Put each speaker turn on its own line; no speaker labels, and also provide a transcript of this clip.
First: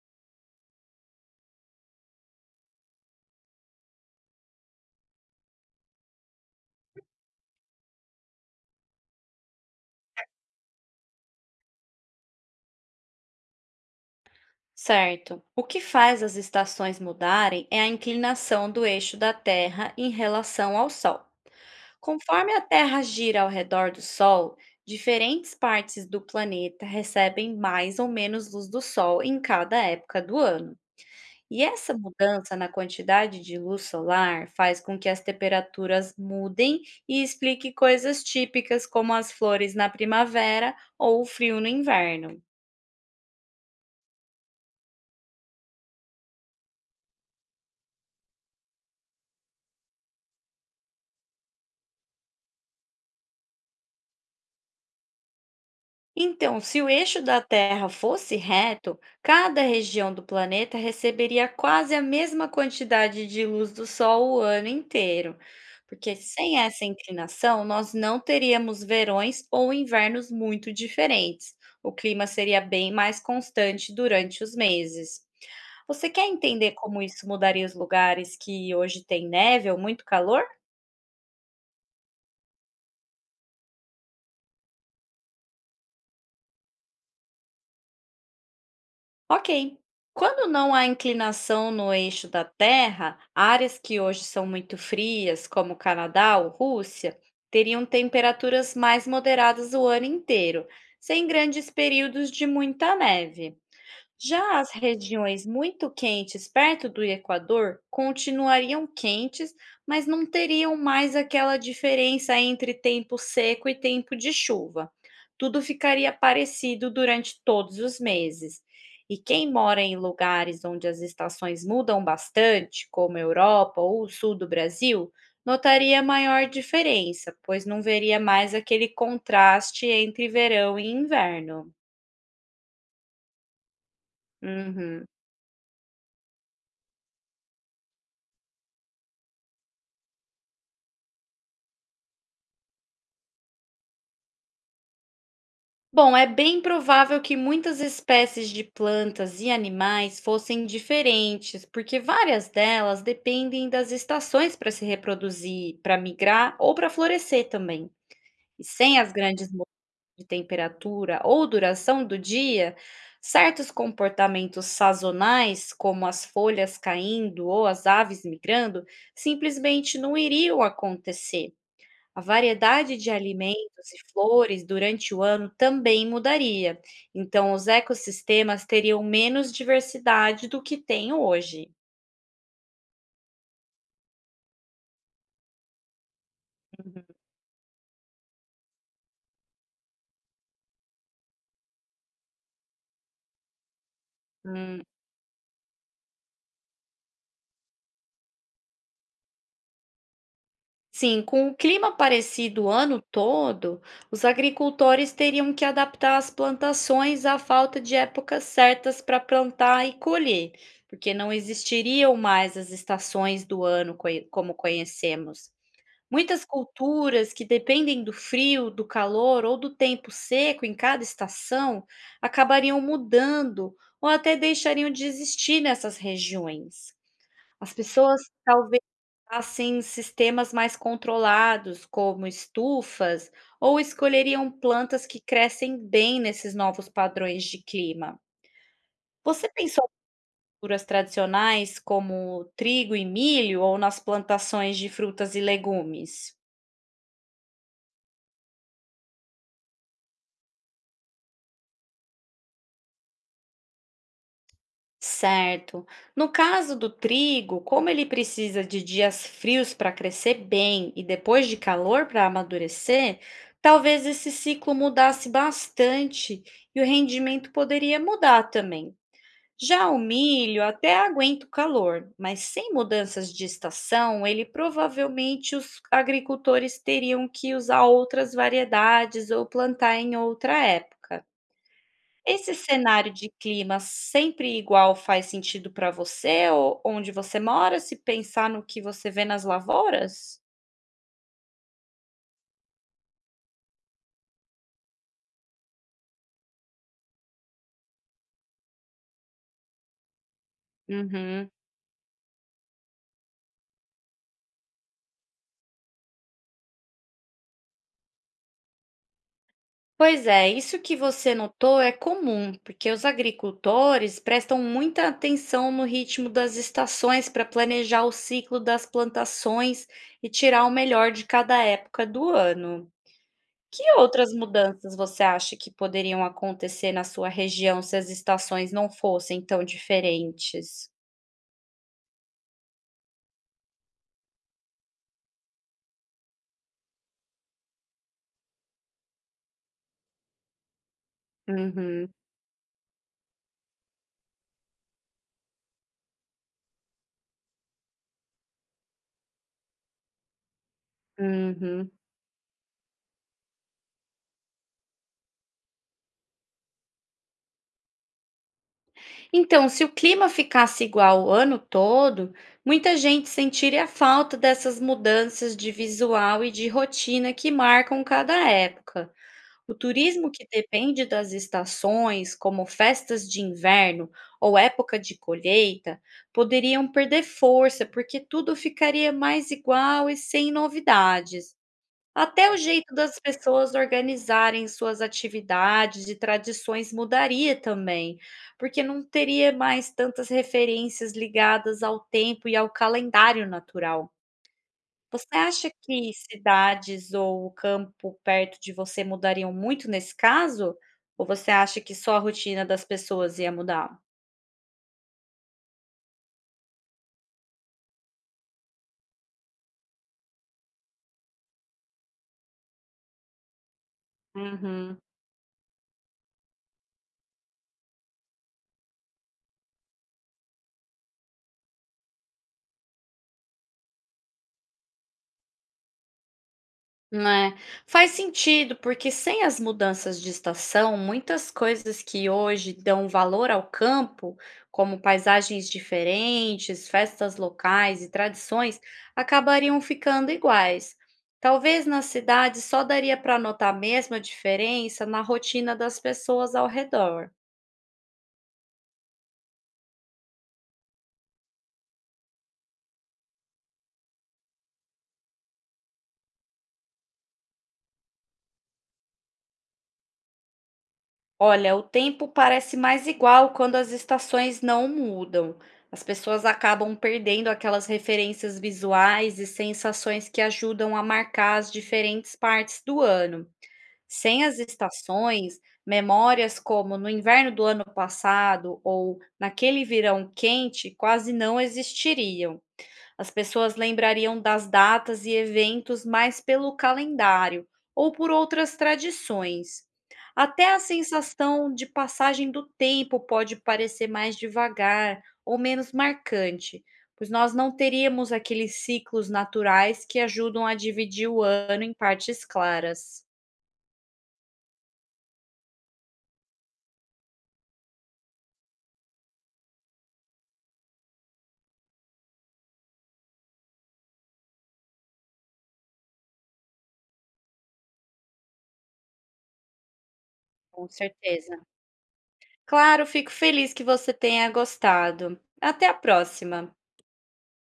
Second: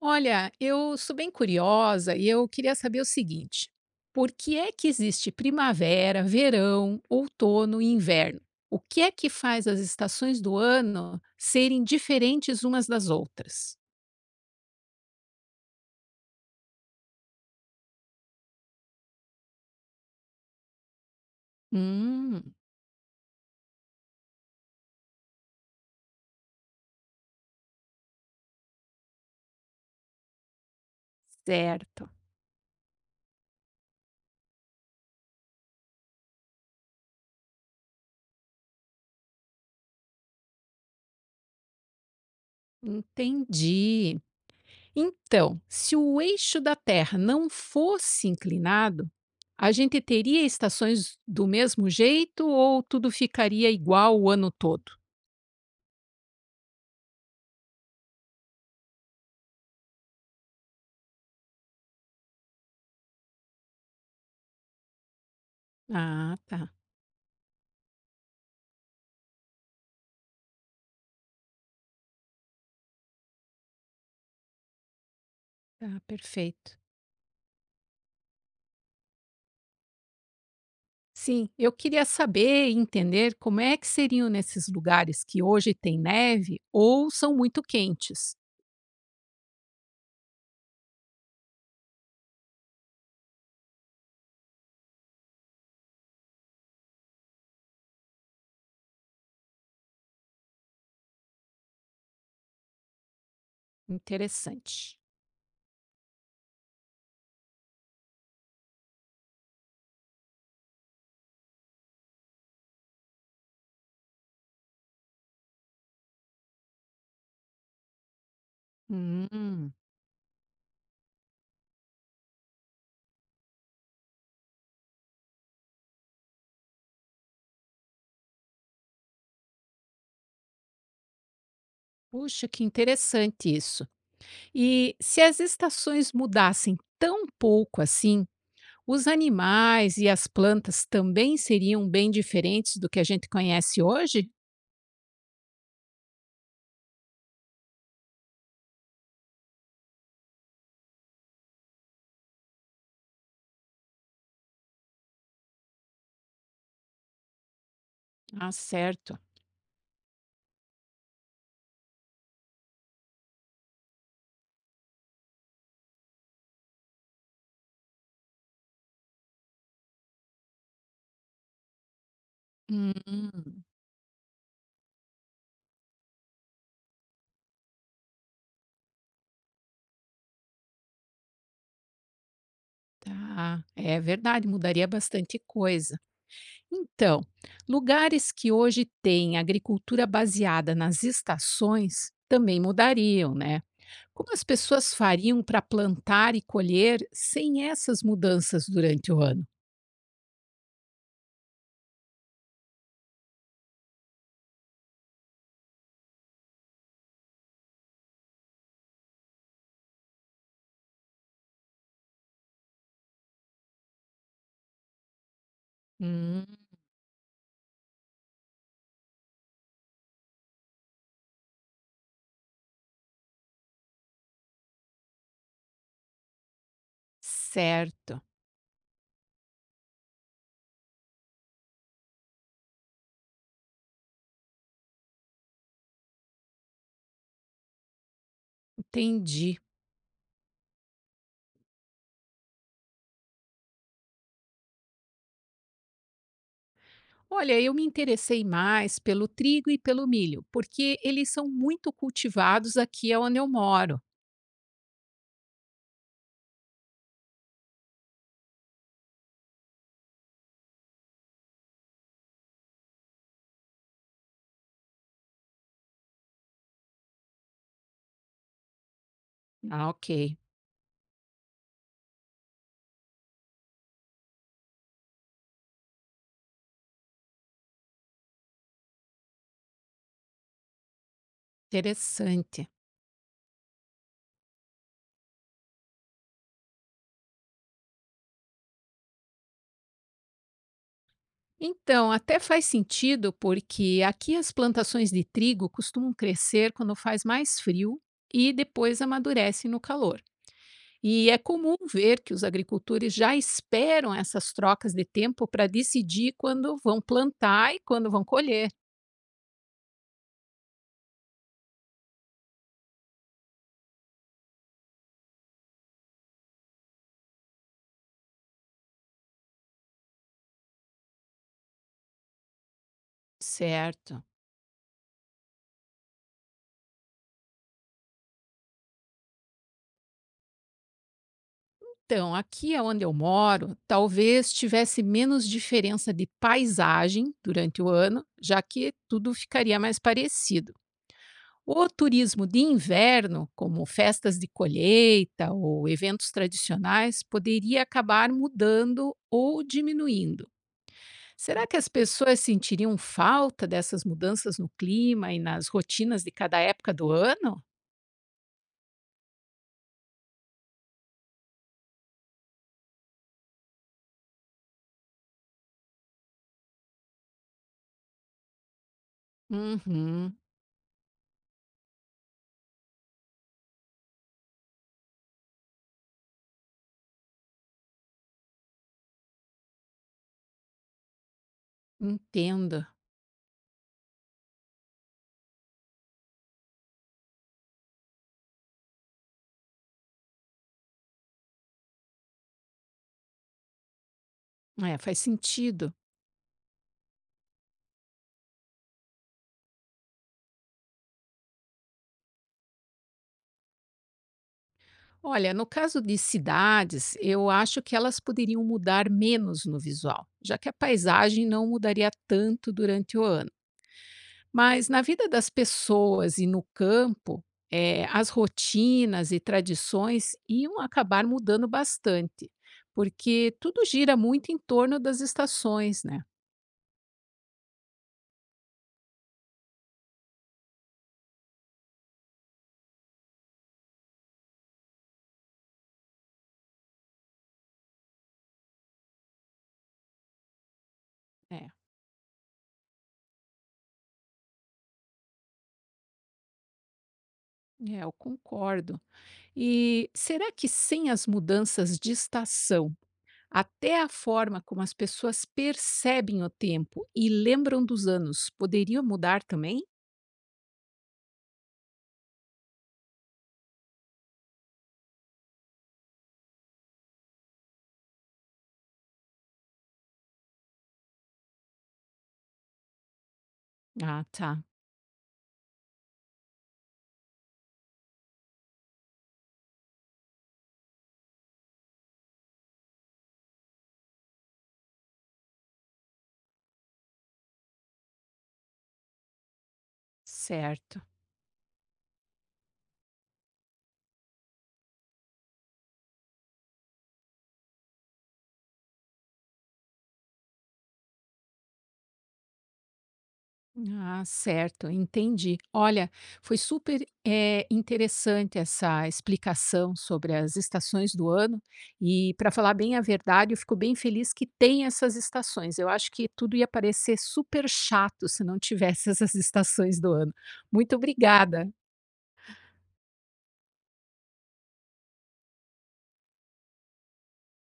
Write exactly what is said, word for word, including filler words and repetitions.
Olha, eu sou bem curiosa e eu queria saber o seguinte: por que é que existe primavera, verão, outono e inverno? O que é que faz as estações do ano serem diferentes umas das outras?
Certo. O que faz as estações mudarem é a inclinação do eixo da Terra em relação ao Sol. Conforme
Hum,
a Terra gira ao redor do Sol, diferentes partes do planeta recebem mais ou menos luz do Sol em cada época do ano. E essa
certo.
mudança na quantidade de luz solar faz com que as temperaturas mudem e explique coisas típicas como as flores na primavera ou o frio no inverno.
Entendi. Então, se o eixo da Terra não fosse inclinado, a gente teria estações do mesmo jeito ou tudo ficaria igual o ano todo?
Então, se o eixo da Terra fosse reto, cada região do planeta receberia quase a mesma quantidade de luz do Sol o ano inteiro. Porque
Ah,
sem
tá.
essa inclinação, nós não teríamos verões ou invernos muito diferentes. O clima seria bem mais constante durante os meses.
Tá,
Você quer entender
perfeito.
como isso mudaria os lugares que hoje têm neve ou muito calor?
Sim, eu queria saber e entender como é que seriam nesses lugares que hoje tem neve ou são muito quentes.
Ok. Quando não há inclinação no eixo da Terra, áreas que hoje são muito frias, como Canadá ou Rússia, teriam temperaturas mais moderadas o ano inteiro, sem grandes períodos de muita neve. Já as
Interessante.
regiões muito quentes perto do Equador continuariam quentes, mas não teriam mais aquela diferença entre tempo seco e tempo de chuva. Tudo ficaria parecido durante todos os meses. E quem
Hum.
mora em lugares onde as estações mudam bastante, como a Europa ou o sul do Brasil, notaria maior diferença, pois não veria mais aquele contraste entre verão e inverno.
Puxa, que interessante isso. E
Uhum.
se as estações mudassem tão pouco assim, os animais e as plantas também seriam bem diferentes do que a gente conhece hoje?
Bom, é bem provável que muitas espécies de plantas e animais fossem diferentes, porque várias delas dependem das estações para se reproduzir, para migrar ou para florescer também.
Ah,
E sem as
certo.
grandes mudanças de temperatura ou duração do dia, certos comportamentos sazonais, como as folhas caindo ou as aves migrando, simplesmente não iriam acontecer. A variedade de
Hum,
alimentos e flores durante o ano também mudaria, então os ecossistemas teriam menos diversidade do que tem hoje.
tá. É verdade, mudaria bastante coisa. Então, lugares que hoje têm agricultura baseada nas estações também mudariam, né? Como as
Hum,
pessoas fariam para plantar e colher sem essas mudanças durante o ano?
Sim, com o clima parecido o ano todo, os agricultores teriam que adaptar as plantações à falta de épocas certas para plantar e colher, porque não existiriam mais as estações do ano coi- como conhecemos. Muitas
Hum,
culturas que dependem do frio, do calor ou do tempo seco em cada estação acabariam mudando ou até deixariam de existir nessas regiões. As pessoas
certo.
talvez passassem em sistemas mais controlados, como estufas, ou escolheriam plantas que crescem bem nesses novos padrões de clima. Você
Entendi.
pensou em culturas tradicionais como trigo e milho ou nas plantações de frutas e legumes?
Olha, eu me interessei mais pelo trigo e pelo milho, porque eles são muito cultivados aqui onde eu moro.
Certo. No caso do trigo, como ele precisa de dias frios para crescer bem e depois de calor para amadurecer, talvez esse ciclo mudasse bastante e o rendimento poderia mudar também.
Ah,
Já o
ok.
milho até aguenta o calor, mas sem mudanças de estação, ele provavelmente os agricultores teriam que usar outras variedades ou plantar em outra época. Esse
Interessante.
cenário de clima sempre igual faz sentido para você o onde você mora, se pensar no que você vê nas lavouras?
Então, até faz sentido, porque aqui as plantações de trigo costumam crescer quando faz mais frio e depois amadurecem no calor. E é
Uhum.
comum ver que os agricultores já esperam essas trocas de tempo para decidir quando vão plantar e quando vão colher.
Pois é, isso que você notou é comum, porque os agricultores prestam muita atenção no ritmo das estações para planejar o ciclo das plantações e tirar o melhor de cada época do ano. Que
Certo.
outras mudanças você acha que poderiam acontecer na sua região se as estações não fossem tão diferentes?
Então, aqui é onde eu moro, talvez tivesse menos diferença de paisagem durante o ano, já que tudo ficaria mais parecido. O
Uhum,
turismo de inverno, como festas de colheita ou eventos tradicionais, poderia acabar mudando ou diminuindo. Será que as
uhum.
pessoas sentiriam falta dessas mudanças no clima e nas rotinas de cada época do ano?
Então, se o clima ficasse igual o ano todo, muita gente sentiria falta dessas mudanças de visual e de rotina que marcam cada época. O turismo
Uhum,
que depende das estações, como festas de inverno ou época de colheita, poderiam perder força porque tudo ficaria mais igual e sem novidades. Até o
entendo.
jeito das pessoas organizarem suas atividades e tradições mudaria também, porque não teria mais tantas referências ligadas ao tempo e ao calendário natural.
É, faz
Você acha
sentido.
que cidades ou o campo perto de você mudariam muito nesse caso? Ou você acha que só a rotina das pessoas ia mudar?
Olha, no caso de cidades, eu acho que elas poderiam mudar menos no visual, já que a paisagem não mudaria tanto durante o ano. Mas
Uhum.
na vida das pessoas e no campo, eh, as rotinas e tradições iam acabar mudando bastante, porque tudo gira muito em torno das estações, né?
Né, faz sentido, porque sem as mudanças de estação, muitas coisas que hoje dão valor ao campo, como paisagens diferentes, festas locais e tradições, acabariam ficando iguais.
É,
Talvez na cidade só daria para notar mesmo a diferença na rotina das pessoas ao redor.
é, eu concordo. E será que sem as mudanças de estação, até a forma como as pessoas percebem o tempo e lembram dos anos poderia mudar também?
Olha, o tempo parece mais igual quando as estações não mudam. As pessoas acabam perdendo aquelas referências visuais e sensações que ajudam a marcar as diferentes partes do ano.
Ah,
Sem as
tá,
estações, memórias como no inverno do ano passado ou naquele verão quente quase não existiriam. As pessoas lembrariam das datas e eventos mais pelo calendário ou por outras tradições. Até a
certo.
sensação de passagem do tempo pode parecer mais devagar ou menos marcante, pois nós não teríamos aqueles ciclos naturais que ajudam a dividir o ano em partes claras.
Ah, certo, entendi. Olha, foi super eh, interessante essa explicação sobre as estações do ano. E, para falar bem a verdade, eu fico bem feliz que tem essas estações. Eu acho que tudo ia parecer super chato se não tivesse essas estações do ano.
Com
Muito
certeza.
obrigada.
Claro, fico feliz que você tenha gostado. Até a próxima!